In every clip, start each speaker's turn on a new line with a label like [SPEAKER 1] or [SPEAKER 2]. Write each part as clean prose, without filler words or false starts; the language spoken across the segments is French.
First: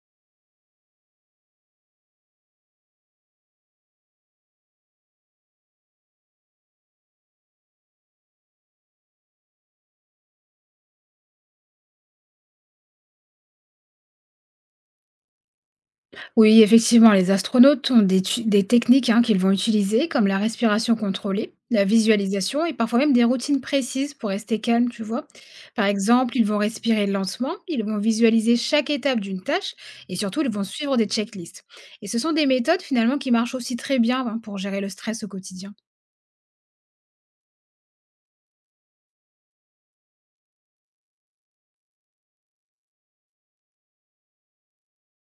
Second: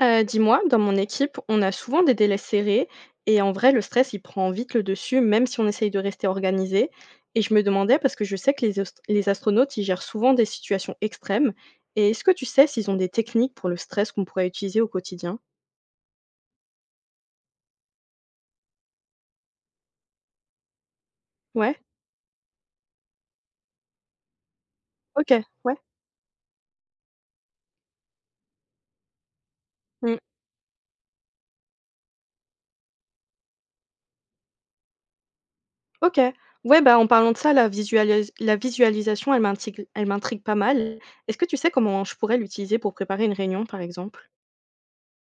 [SPEAKER 1] Dis-moi, dans mon équipe, on a souvent des délais serrés et en vrai, le stress, il prend vite le dessus, même si on essaye de rester organisé. Et je me demandais, parce que je sais que les astronautes, ils gèrent souvent des situations extrêmes, et est-ce que tu sais s'ils ont des techniques pour le stress qu'on pourrait utiliser au quotidien?
[SPEAKER 2] Oui, effectivement, les astronautes ont des techniques hein, qu'ils vont utiliser, comme la respiration contrôlée,
[SPEAKER 1] Ouais,
[SPEAKER 2] la visualisation et parfois même des routines précises pour rester calme, tu vois.
[SPEAKER 1] OK, ouais,
[SPEAKER 2] Par exemple, ils vont respirer lentement, ils vont visualiser chaque étape d'une tâche et
[SPEAKER 1] mmh,
[SPEAKER 2] surtout, ils vont suivre des checklists. Et ce sont des méthodes finalement qui marchent aussi très bien hein, pour gérer le stress au quotidien.
[SPEAKER 1] OK. Ouais, bah, en parlant de ça, la visualisation, elle m'intrigue pas mal. Est-ce que tu sais comment je pourrais l'utiliser pour préparer une réunion, par exemple?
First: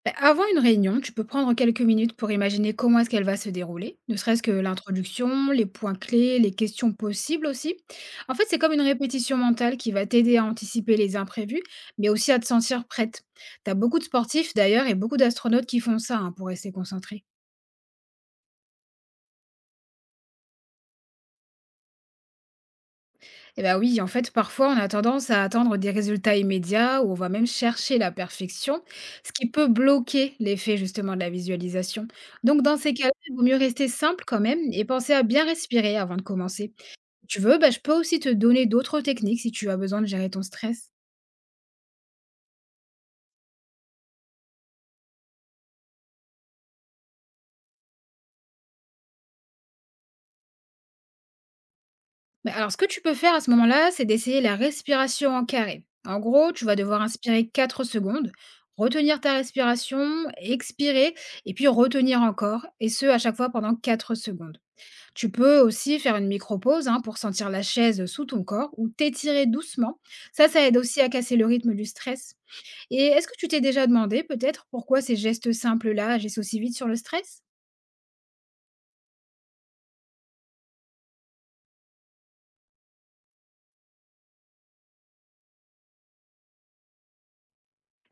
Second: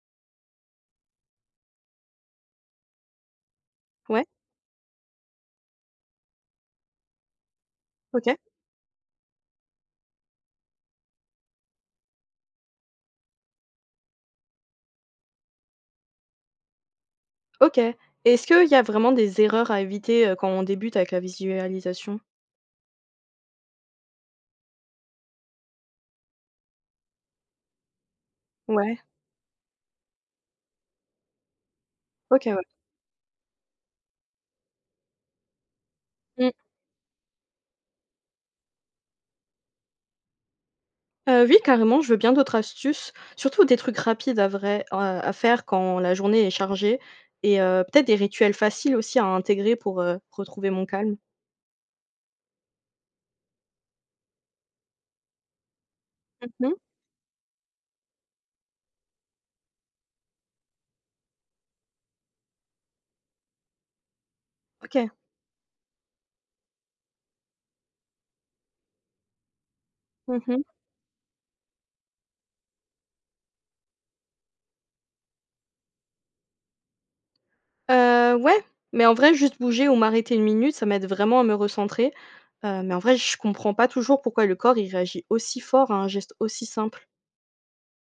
[SPEAKER 2] Bah, avant une réunion, tu peux prendre quelques minutes pour imaginer comment est-ce qu'elle va se dérouler, ne
[SPEAKER 1] Ouais,
[SPEAKER 2] serait-ce que l'introduction, les points clés, les questions possibles aussi. En
[SPEAKER 1] OK.
[SPEAKER 2] fait, c'est comme une répétition mentale qui va t'aider à anticiper les imprévus, mais aussi à te sentir prête. T'as beaucoup de sportifs d'ailleurs et beaucoup d'astronautes qui font ça hein, pour rester concentrés.
[SPEAKER 1] OK. Est-ce qu'il y a vraiment des erreurs à éviter, quand on débute avec la visualisation?
[SPEAKER 2] Eh bah, oui, en fait, parfois, on a tendance à attendre des résultats immédiats ou on va même chercher la perfection,
[SPEAKER 1] Ouais.
[SPEAKER 2] ce qui peut bloquer l'effet justement de la visualisation.
[SPEAKER 1] OK,
[SPEAKER 2] Donc,
[SPEAKER 1] ouais.
[SPEAKER 2] dans ces cas-là, il vaut mieux rester simple quand même et penser à bien respirer avant de
[SPEAKER 1] Mmh.
[SPEAKER 2] commencer. Si tu veux, bah, je peux aussi te donner d'autres techniques si tu as besoin de gérer ton stress.
[SPEAKER 1] Oui, carrément, je veux bien d'autres astuces, surtout des trucs rapides à vrai à faire quand la journée est chargée et peut-être des rituels faciles aussi à intégrer pour, retrouver mon calme.
[SPEAKER 2] Mais alors, ce que tu peux faire à ce moment-là, c'est d'essayer la respiration en carré. En gros, tu
[SPEAKER 1] Mmh.
[SPEAKER 2] vas devoir inspirer 4 secondes, retenir ta respiration, expirer et puis retenir encore, et ce à chaque fois pendant 4 secondes.
[SPEAKER 1] OK.
[SPEAKER 2] Tu peux aussi faire une micro-pause hein, pour sentir la chaise sous ton corps ou t'étirer doucement.
[SPEAKER 1] Mmh
[SPEAKER 2] Ça,
[SPEAKER 1] mh.
[SPEAKER 2] ça aide aussi à casser le rythme du stress. Et est-ce que tu t'es déjà demandé peut-être pourquoi ces gestes simples-là agissent aussi vite sur le stress?
[SPEAKER 1] Ouais, mais en vrai, juste bouger ou m'arrêter une minute, ça m'aide vraiment à me recentrer. Mais en vrai, je comprends pas toujours pourquoi le corps, il réagit aussi fort à un geste aussi simple.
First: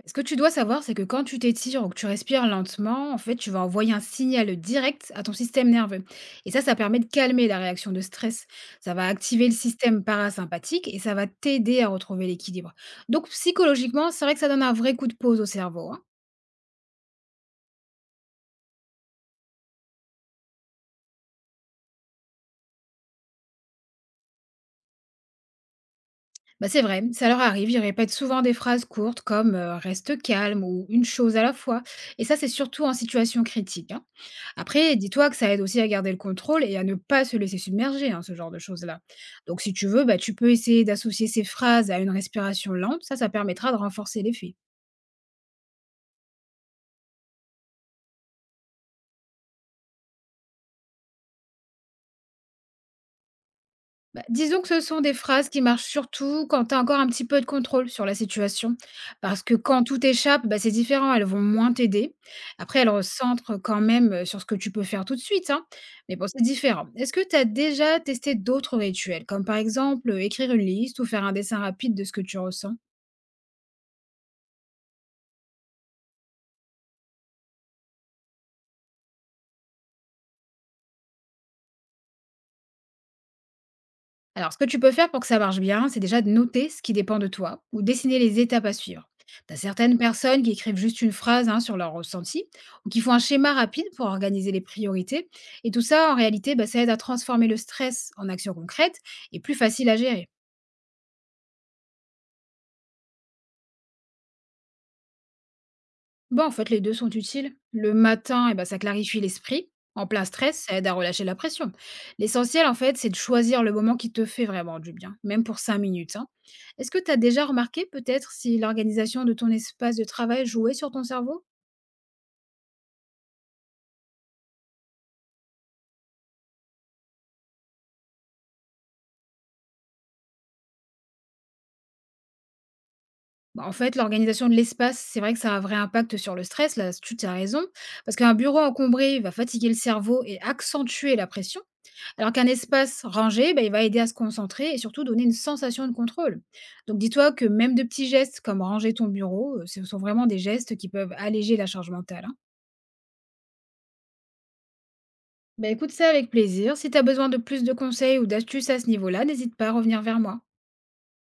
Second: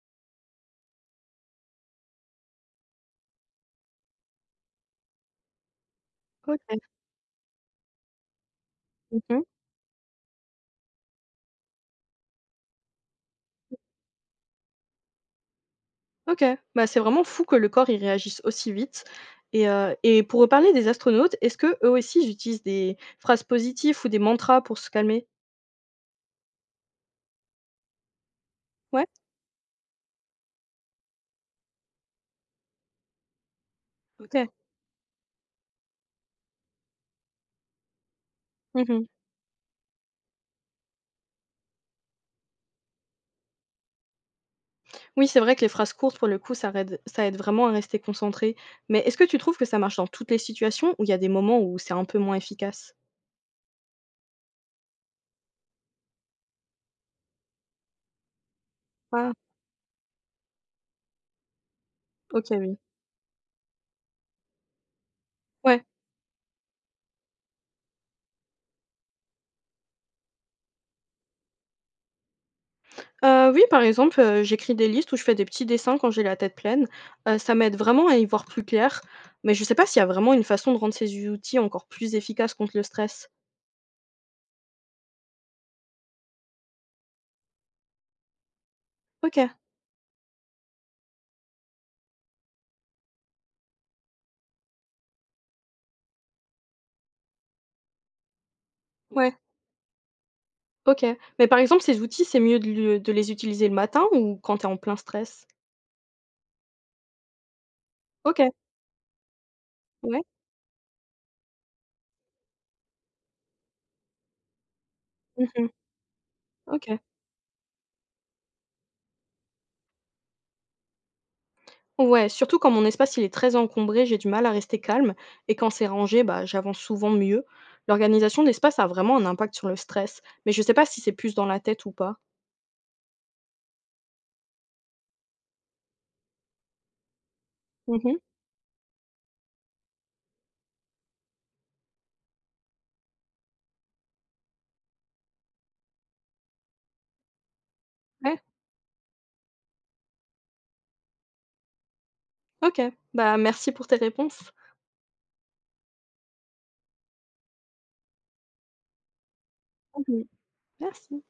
[SPEAKER 2] Ce que tu dois savoir, c'est que quand tu t'étires ou que tu respires lentement, en fait, tu vas envoyer un signal direct à ton système nerveux. Et ça
[SPEAKER 1] OK.
[SPEAKER 2] permet de calmer la réaction de stress. Ça va
[SPEAKER 1] Mmh.
[SPEAKER 2] activer le système parasympathique et ça va t'aider à retrouver l'équilibre. Donc, psychologiquement, c'est vrai que ça donne un vrai coup de pause au cerveau, hein.
[SPEAKER 1] OK, bah, c'est vraiment fou que le corps, il réagisse aussi vite, et pour reparler des astronautes, est-ce que eux aussi, ils utilisent des phrases positives ou des mantras pour se calmer?
[SPEAKER 2] Bah, c'est vrai, ça leur arrive, ils répètent souvent des phrases
[SPEAKER 1] Ouais?
[SPEAKER 2] courtes comme reste calme ou une chose à la fois. Et ça, c'est surtout en situation critique, hein.
[SPEAKER 1] OK.
[SPEAKER 2] Après, dis-toi que ça aide aussi à garder le contrôle et à ne pas se laisser submerger, hein, ce genre de choses-là.
[SPEAKER 1] Mmh.
[SPEAKER 2] Donc, si tu veux, bah, tu peux essayer d'associer ces phrases à une respiration lente, ça permettra de renforcer l'effet.
[SPEAKER 1] Oui, c'est vrai que les phrases courtes, pour le coup, ça aide vraiment à rester concentré. Mais est-ce que tu trouves que ça marche dans toutes les situations ou il y a des moments où c'est un peu moins efficace?
[SPEAKER 2] Bah, disons que ce sont des phrases qui marchent surtout quand tu as encore un petit peu de contrôle sur la situation.
[SPEAKER 1] Ah,
[SPEAKER 2] Parce que quand tout échappe, bah, c'est différent, elles vont moins t'aider.
[SPEAKER 1] OK, oui.
[SPEAKER 2] Après, elles recentrent quand même sur ce que tu peux faire tout de suite, hein.
[SPEAKER 1] Ouais.
[SPEAKER 2] Mais bon, c'est différent. Est-ce que tu as déjà testé d'autres rituels, comme par exemple écrire une liste ou faire un dessin rapide de ce que tu ressens?
[SPEAKER 1] Oui, par exemple, j'écris des listes ou je fais des petits dessins quand j'ai la tête pleine. Ça m'aide vraiment à y voir plus clair, mais je sais pas s'il y a vraiment une façon de rendre ces outils encore plus efficaces contre le stress.
[SPEAKER 2] Alors, ce que tu peux faire pour que ça marche bien, c'est déjà de noter ce qui dépend de toi ou dessiner les étapes à suivre.
[SPEAKER 1] OK,
[SPEAKER 2] T'as certaines personnes qui écrivent juste une phrase hein, sur leur ressenti ou qui font un schéma rapide pour organiser les priorités. Et tout ça, en réalité, bah, ça aide à transformer le stress en action concrète
[SPEAKER 1] ouais,
[SPEAKER 2] et plus facile à gérer.
[SPEAKER 1] OK. Mais par exemple, ces outils, c'est mieux de le de les utiliser le matin ou quand t'es en plein stress?
[SPEAKER 2] Bah, en fait, les 2 sont utiles. Le matin,
[SPEAKER 1] OK,
[SPEAKER 2] eh ben, ça clarifie l'esprit. En
[SPEAKER 1] ouais.
[SPEAKER 2] plein stress, ça aide à relâcher la pression. L'essentiel, en fait, c'est de choisir le moment qui te fait vraiment du bien, même pour
[SPEAKER 1] Mmh.
[SPEAKER 2] 5 minutes, hein. Est-ce que
[SPEAKER 1] OK.
[SPEAKER 2] tu as déjà remarqué peut-être si l'organisation de ton espace de travail jouait sur ton cerveau?
[SPEAKER 1] Ouais, surtout quand mon espace, il est très encombré, j'ai du mal à rester calme et quand c'est rangé, bah, j'avance souvent mieux. L'organisation de l'espace a vraiment un impact sur le stress, mais je sais pas si c'est plus dans la tête ou pas.
[SPEAKER 2] Bah, en fait, l'organisation de l'espace, c'est vrai que ça a un vrai impact sur le stress, là, tu as raison, parce
[SPEAKER 1] Mmh.
[SPEAKER 2] qu'un bureau encombré va fatiguer le cerveau et accentuer la pression. Alors qu'un espace rangé, bah, il va aider à se concentrer et surtout donner une sensation de contrôle. Donc dis-toi que même de petits gestes
[SPEAKER 1] Ouais.
[SPEAKER 2] comme ranger ton bureau, ce sont vraiment des gestes qui peuvent alléger la charge mentale, hein.
[SPEAKER 1] OK. Bah, merci pour tes réponses.
[SPEAKER 2] Bah, écoute, ça avec plaisir. Si tu as besoin de plus de conseils ou d'astuces à ce niveau-là, n'hésite pas à revenir
[SPEAKER 1] Mmh
[SPEAKER 2] vers
[SPEAKER 1] mh.
[SPEAKER 2] moi.
[SPEAKER 1] Merci.